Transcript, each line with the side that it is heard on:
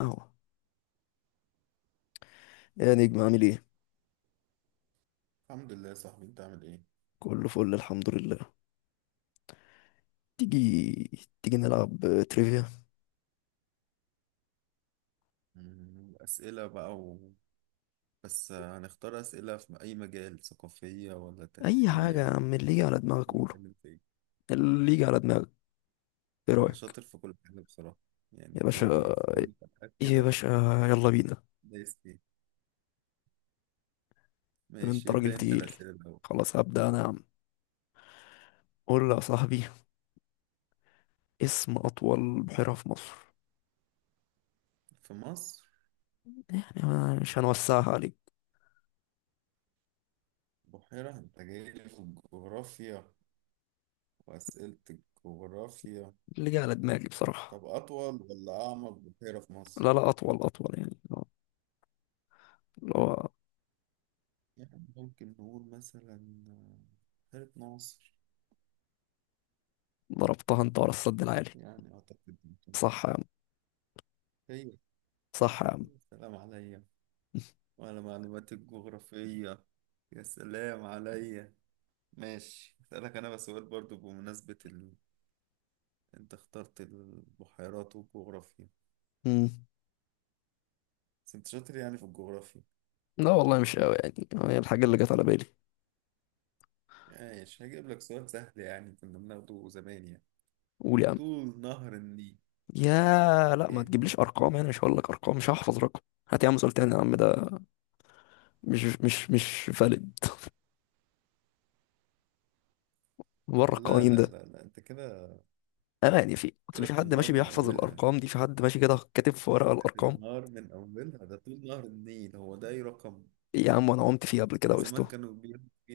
left: اهو، يا نجم، عامل ايه؟
right: الحمد لله يا صاحبي، انت عامل ايه؟
left: كله فل، الحمد لله. تيجي تيجي نلعب تريفيا.
right: اسئله بقى بس هنختار اسئله في اي مجال، ثقافيه ولا
left: اي
right: تاريخيه
left: حاجه يا
right: ولا
left: عم، اللي يجي على دماغك قوله.
right: نتكلم في ايه؟
left: اللي يجي على دماغك، ايه
right: انا
left: رايك؟
right: شاطر في كل حاجه بصراحه،
left: يا
right: يعني
left: باشا،
right: تلاقيني في كل الحاجات
left: ايه يا
right: كده.
left: باشا، يلا بينا.
right: دايس فيه.
left: طب انت
right: ماشي،
left: راجل
right: ابدا انت
left: تقيل.
right: الاسئله الاول.
left: خلاص هبدا انا يا عم. قول لي يا صاحبي، اسم اطول بحيره في مصر.
right: في مصر؟
left: يعني أنا مش هنوسعها عليك.
right: بحيره؟ انت جاي لي في الجغرافيا واسئله الجغرافيا.
left: اللي جه على دماغي بصراحه.
right: طب اطول ولا اعمق بحيره في مصر؟
left: لا لا، اطول اطول يعني، اللي هو
right: يعني ممكن نقول مثلا آه، بحيره ناصر.
left: ضربتها انت ورا السد العالي.
right: يعني أعتقد ممكن.
left: صح يا عم،
right: هي
left: صح يا عم.
right: سلام عليا وعلى معلوماتي الجغرافية، يا سلام عليا. ماشي أسألك أنا بس سؤال برضو بمناسبة أنت اخترت البحيرات والجغرافيا،
left: مم.
right: بس أنت شاطر يعني في الجغرافيا؟
left: لا والله، مش قوي يعني، هي الحاجة اللي جت على بالي.
right: ماشي هجيب لك سؤال سهل، يعني كنا بناخده زمان يعني.
left: قول يا عم.
right: طول نهر النيل
left: يا لا، ما
right: كام؟
left: تجيبليش ارقام، يعني مش هقول لك ارقام، مش هحفظ رقم. هات يا عم سؤال تاني يا عم، ده مش فالid، بره
right: لا
left: القوانين
right: لا
left: ده.
right: لا لا، أنت كده
left: انا يعني، في اصل،
right: كده
left: في حد
right: بتنهار
left: ماشي
right: من
left: بيحفظ
right: أولها.
left: الارقام دي؟ في حد ماشي كده كاتب في ورقة الارقام؟
right: بتنهار من أولها، ده طول نهر النيل، هو ده أي رقم؟
left: إيه يا عم، انا قمت فيه قبل كده
right: ده زمان
left: وسته،
right: كانوا بياخدوا فيه،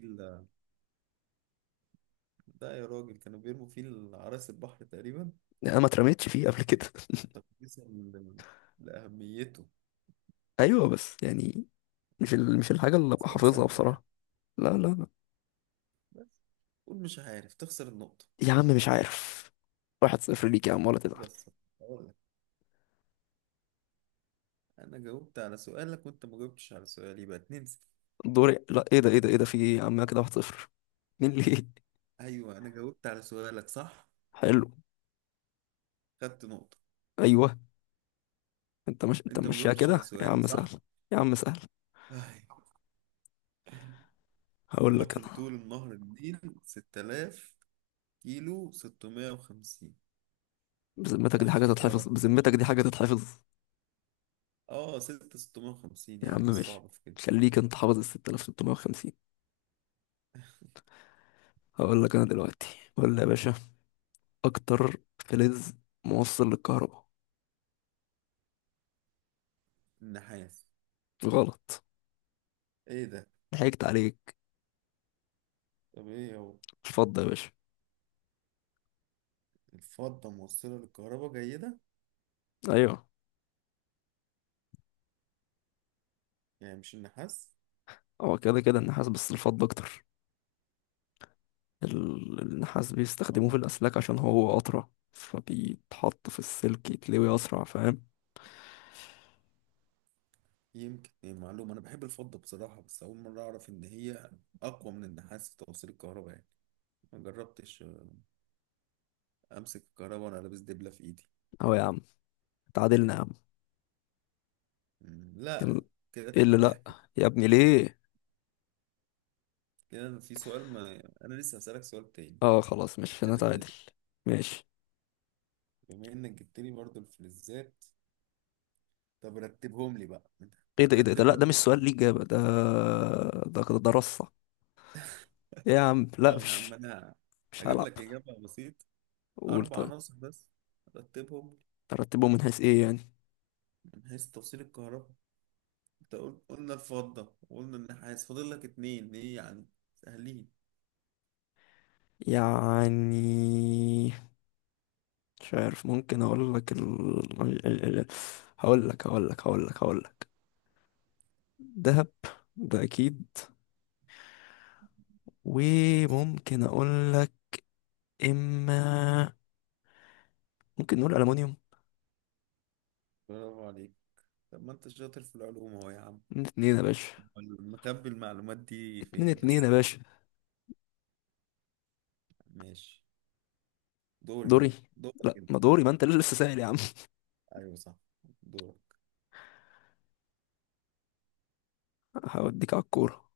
right: ده يا راجل كانوا بيرموا فيه العرايس البحر تقريبا
left: يعني انا ما اترميتش فيه قبل كده.
right: تقديسا لأهميته.
left: ايوه بس يعني، مش الحاجة اللي ابقى
right: سؤال
left: حافظها
right: سهل يعني
left: بصراحة. لا لا لا.
right: بس. قول مش عارف، تخسر النقطة.
left: يا عم مش عارف. 1-0 ليك يا عم، ولا تزعل.
right: بس أقول لك، أنا جاوبت على سؤالك وأنت ما جاوبتش على سؤالي، يبقى 2-0.
left: دوري؟ لا، ايه ده ايه ده, ايه ده، في ايه يا عم كده 1-0؟ مين ليه؟
right: أيوه، أنا جاوبت على سؤالك صح،
left: حلو.
right: خدت نقطة،
left: ايوه. انت مش انت
right: أنت ما
left: ماشيها
right: جاوبتش على
left: كده يا
right: سؤالي
left: عم سهل،
right: صح.
left: يا عم سهل.
right: أي،
left: هقول لك
right: عامة
left: انا.
right: طول النهر النيل 6000 كيلو 650.
left: بذمتك دي حاجه
right: احفظ بقى
left: تتحفظ؟
right: الرقم ده عشان
left: بذمتك دي
right: حاجة.
left: حاجه تتحفظ؟
right: أه 6650 يا
left: يا عم
right: عم، إيه
left: ماشي،
right: الصعب في كده؟
left: خليك انت حافظ ال 6,650. هقول لك انا دلوقتي. قول لي يا باشا. اكتر فلز موصل للكهرباء.
right: النحاس.
left: غلط،
right: ايه ده؟
left: ضحكت عليك،
right: طب ايه هو؟
left: الفضه يا باشا.
right: الفضة موصلة للكهرباء جيدة،
left: ايوه،
right: يعني مش النحاس.
left: هو كده كده النحاس، بس الفضه اكتر. النحاس بيستخدموه في
right: اه،
left: الاسلاك عشان هو اطرى، فبيتحط في السلك يتلوي اسرع، فاهم؟
right: يمكن إيه معلومة، أنا بحب الفضة بصراحة، بس أول مرة أعرف إن هي أقوى من النحاس في توصيل الكهرباء يعني. ما جربتش أمسك الكهرباء وأنا لابس دبلة في إيدي.
left: اهو يا عم، تعادلنا يا عم.
right: مم،
left: كان.
right: لا. كده
left: ايه
right: اتنين
left: اللي لا؟
right: واحد
left: يا ابني ليه؟
right: كده أنا في سؤال، ما أنا لسه هسألك سؤال تاني
left: اه خلاص، مش
right: اللي بعد.
left: هنتعادل. ماشي.
right: بما إنك جبت لي برضه الفلزات، طب رتبهم لي بقى.
left: ايه ده ايه ده, إيه ده،
right: رتب
left: لا،
right: لي.
left: ده مش سؤال ليه اجابه، ده ده رصه. إيه يا عم
right: لا
left: لا
right: يا عم،
left: مش،
right: أنا
left: مش
right: هجيب
left: هلعب.
right: لك إجابة بسيطة،
left: قول
right: أربع
left: طيب.
right: عناصر بس. رتبهم
left: ترتبهم من حيث ايه يعني؟
right: من حيث توصيل الكهرباء. أنت قلنا الفضة وقلنا النحاس، فاضل لك اتنين إيه يعني، سهلين
left: يعني مش عارف، ممكن اقول لك ال... ال... ال... هقول لك دهب، ده اكيد،
right: بس.
left: وممكن اقول لك، اما ممكن نقول المونيوم.
right: برافو عليك. طب ما أنت شاطر في العلوم أهو يا عم،
left: 2-2 يا باشا،
right: أمال مكب المعلومات دي
left: اتنين
right: فين
left: اتنين يا
right: بس؟
left: باشا.
right: ماشي، دوري
left: دوري؟
right: بقى. دورك
left: لا،
right: أنت.
left: ما دوري، ما انت اللي لسه سائل يا عم.
right: ايوه صح، دورك.
left: هوديك على الكورة.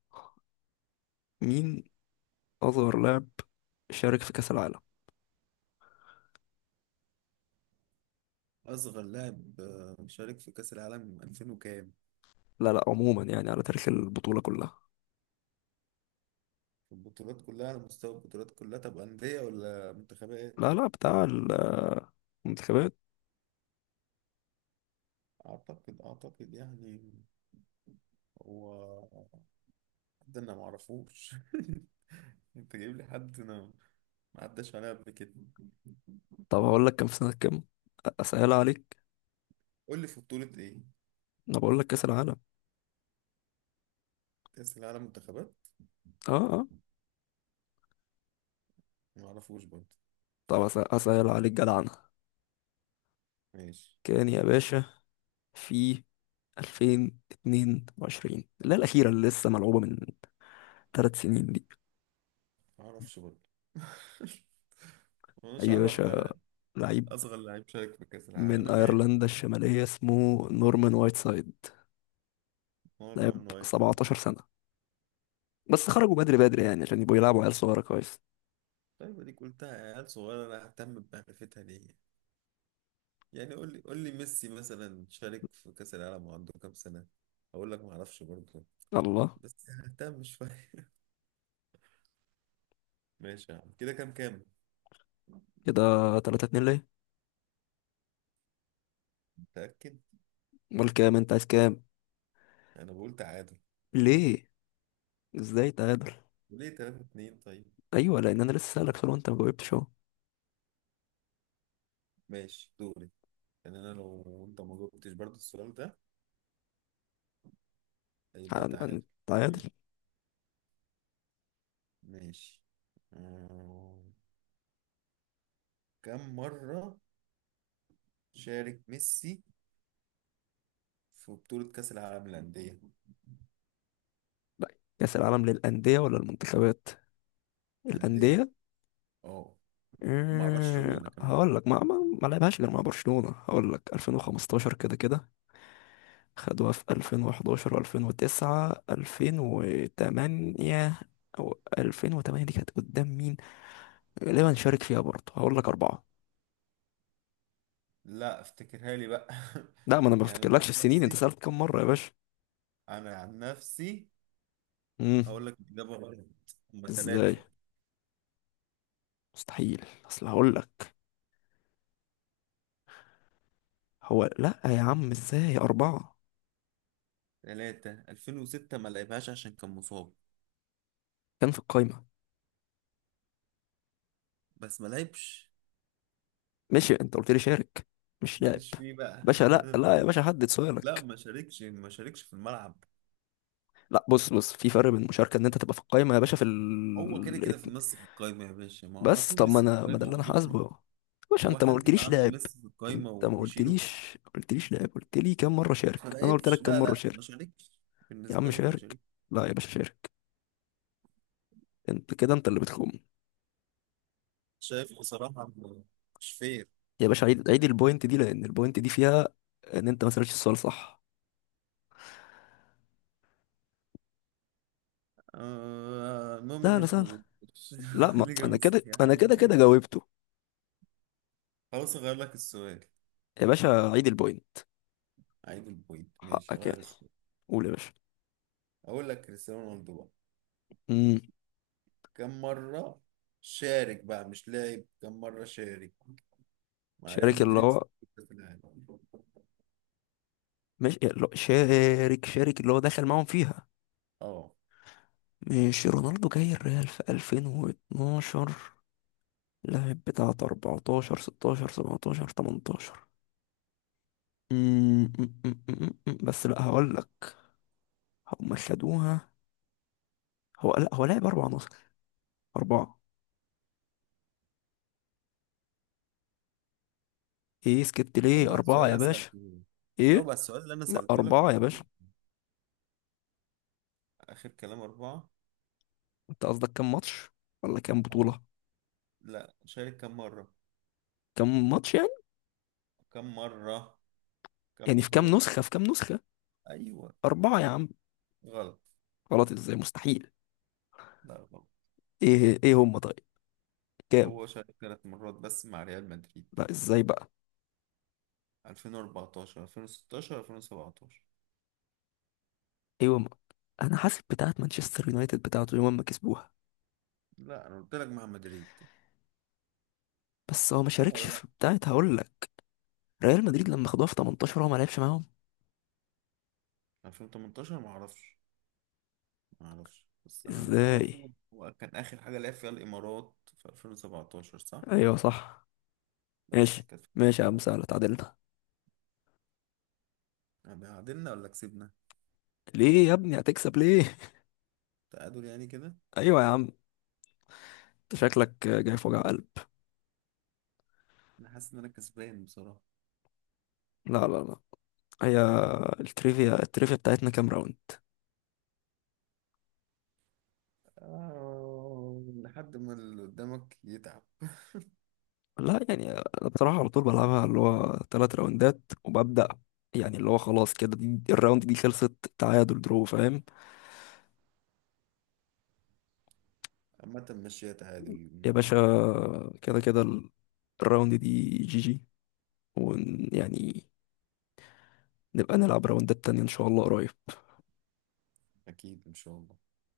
left: مين أصغر لاعب شارك في كأس العالم؟
right: أصغر لاعب شارك في كأس العالم 2000 وكام؟
left: لا لا، عموما يعني، على تاريخ البطولة كلها.
right: في البطولات كلها، على مستوى البطولات كلها، طب أندية ولا منتخبات؟
left: لا لا، بتاع المنتخبات.
right: أعتقد يعني، هو، ده انا معرفوش. انت جايب لي حد انا ما عداش عليا قبل كده.
left: طب هقول لك كان في سنة كام، أسهل عليك.
right: قول لي في بطولة ايه؟
left: أنا بقول لك كأس العالم.
right: كأس العالم منتخبات؟
left: اه اه.
right: ما اعرفوش برضه.
left: طب أسهل عليك جدعنة.
right: ماشي.
left: كان يا باشا في 2022، لا، الأخيرة اللي لسه ملعوبة من 3 سنين دي.
right: ما اعرفش برضه.
left: أي
right: مش
left: يا
right: عارف ان
left: باشا
right: انا
left: لعيب.
right: اصغر لعيب شارك في كأس العالم
left: من
right: انا مالي.
left: أيرلندا الشمالية، اسمه نورمان وايت سايد.
right: نورمان
left: لعب
right: وايت.
left: 17 سنة، بس خرجوا بدري بدري يعني، عشان يبقوا يلعبوا عيال صغيرة كويس.
right: طيب اديك قلتها، يا عيال صغيرة انا ههتم بمعرفتها ليه؟ يعني قول لي، قول لي ميسي مثلا شارك في كأس العالم وعنده كام سنة؟ هقول لك ما اعرفش برضه،
left: الله.
right: بس ههتم شوية. ماشي يا عم، كده كام؟
left: كده 3-2، ليه؟
right: متأكد؟
left: امال كام؟ انت عايز كام؟
right: انا بقول تعادل.
left: ليه؟ ازاي تعادل؟
right: ليه 3-2 طيب.
left: ايوه، لان انا لسه سألك سؤال وانت ما جاوبتش اهو.
right: ماشي، دوري. يعني أنا لو أنت ما جاوبتش برضه السؤال ده هيبقى تعادل،
left: تعادل؟
right: تمام؟ ماشي. آه، كم مرة شارك ميسي في بطولة كأس العالم للأندية؟
left: لا، كأس العالم للأندية ولا المنتخبات؟
right: أندية،
left: الأندية.
right: أه، ومع برشلونة كمان.
left: هقول لك ما لعبهاش غير مع برشلونة، هقول لك 2015 كده كده. خدوها في 2011 و2009 2008، او 2008 دي كانت قدام مين؟ غالبا شارك فيها برضه، هقول لك أربعة.
right: لا، افتكرها لي بقى.
left: لا، ما أنا ما
right: يعني أنا
left: بفتكرلكش
right: عن
left: السنين، أنت
right: نفسي،
left: سألت كم مرة يا باشا.
right: أنا عن نفسي
left: امم
right: أقول لك الإجابة غلط. هما
left: إزاي؟
right: تلاتة.
left: مستحيل، أصل هقول لك، هو، لا يا عم، إزاي أربعة؟
right: تلاتة، 2006 ما لعبهاش عشان كان مصاب،
left: كان في القايمة.
right: بس ما لعبش.
left: ماشي، أنت قلت لي شارك، مش لاعب.
right: ماليش فيه بقى.
left: باشا، لا لا يا باشا، حدد
right: لا،
left: سؤالك.
right: ما شاركش، ما شاركش في الملعب.
left: لا، بص بص، في فرق بين المشاركة إن أنت تبقى في القايمة يا باشا، في
right: هو كده
left: ال
right: كده في ميسي في القايمة يا باشا، ما هو على
left: بس
right: طول
left: طب، ما
right: ميسي في
left: أنا ما، ده
right: القايمة
left: اللي
right: هو
left: أنا
right: بيخرج.
left: حاسبه. باشا
right: هو
left: أنت ما
right: حد يبقى
left: قلتليش
right: عنده
left: لاعب.
right: ميسي في القايمة
left: أنت ما
right: ويشيله؟
left: قلتليش لاعب، قلت لي كم مرة
right: ما
left: شارك، أنا قلت
right: لعبش.
left: لك كم
right: لا
left: مرة
right: لا،
left: شارك.
right: ما شاركش.
left: يا عم
right: بالنسبة لي ما
left: شارك.
right: شاركش.
left: لا يا باشا، شارك. انت كده، انت اللي بتخم.
right: شايف بصراحة، مش فير.
left: يا باشا، عيد البوينت دي، لان البوينت دي فيها ان انت ما سالتش السؤال صح.
right: آه المهم إن
left: سهلة
right: أنت ما
left: سهلة.
right: جاوبتش
left: لا، ما
right: الإجابة
left: انا كده،
right: الصحيحة،
left: انا
right: ولا
left: كده
right: أنا
left: كده
right: عادي.
left: جاوبته.
right: خلاص أغير لك السؤال.
left: يا باشا، عيد البوينت.
right: عيب البوينت، ماشي
left: حقك يعني.
right: أغير السؤال.
left: قول يا باشا.
right: أقول لك كريستيانو رونالدو بقى،
left: امم
right: كم مرة شارك بقى، مش لاعب، كم مرة شارك مع ريال
left: شارك اللي
right: مدريد
left: هو،
right: ستة في العالم.
left: مش اللي هو- شارك اللي هو دخل معاهم فيها.
right: اه.
left: مش رونالدو جاي الريال في 2012، لاعب بتاعت 14 16 17 18. أمم، أمم، أمم، أمم. بس لا هقول لك، هم خدوها. هو، لا هو لعب اربع عناصر. أربعة. إيه سكت ليه
right: جاوب على السؤال
left: أربعة
right: اللي
left: يا
right: انا
left: باشا؟
right: سألته لك. جاوب
left: إيه؟
right: على السؤال اللي انا
left: ما
right: سألته لك،
left: أربعة
right: كنت
left: يا
right: بتقول
left: باشا.
right: اخر كلام اربعة.
left: أنت قصدك كام ماتش، ولا كام
right: اه.
left: بطولة؟
right: لا، شارك كم مرة،
left: كام ماتش يعني.
right: كم مرة كم
left: يعني في كام
right: بطولة
left: نسخة، في كام نسخة.
right: ايوه.
left: أربعة يا عم.
right: غلط.
left: غلط. إزاي مستحيل.
right: لا غلط.
left: إيه إيه هم طيب. كام.
right: هو شارك 3 مرات بس مع ريال مدريد،
left: لا، إزاي بقى.
right: 2014، 2016، 2017.
left: إيه هم. أنا حاسب بتاعة مانشستر يونايتد، بتاعته يوم ما كسبوها.
right: لا انا قلت لك مع مدريد.
left: بس هو ما
right: صح
left: شاركش
right: ولا لا؟
left: في بتاعة، هقول لك ريال مدريد لما خدوها في 18 هو ما لعبش معاهم.
right: 2018 ما اعرفش. ما اعرفش، بس انا اللي
left: إزاي؟
right: اعرفه هو كان اخر حاجه لعب فيها الامارات في 2017 صح.
left: أيوه صح.
right: بس
left: ماشي،
right: كانت.
left: ماشي يا عم
right: طبعا.
left: سهلة، اتعادلنا.
right: يعني عدلنا ولا كسبنا؟
left: ليه يا ابني، هتكسب ليه؟
right: تعادل يعني كده.
left: ايوه يا عم، انت شكلك جاي في وجع قلب.
right: انا حاسس ان انا كسبان بصراحة.
left: لا لا لا. هي. التريفيا التريفيا بتاعتنا كام راوند؟
right: آه لحد ما اللي قدامك يتعب.
left: لا، يعني انا بصراحه على طول بلعبها اللي هو 3 راوندات وببدا، يعني اللي هو خلاص كده، دي الراوند دي خلصت تعادل درو، فاهم؟
right: عامة مش تعادل
left: يا باشا،
right: الماتش.
left: كده كده الراوند دي جي جي، ويعني نبقى نلعب راوندات تانية ان شاء الله قريب.
right: اكيد ان شاء الله.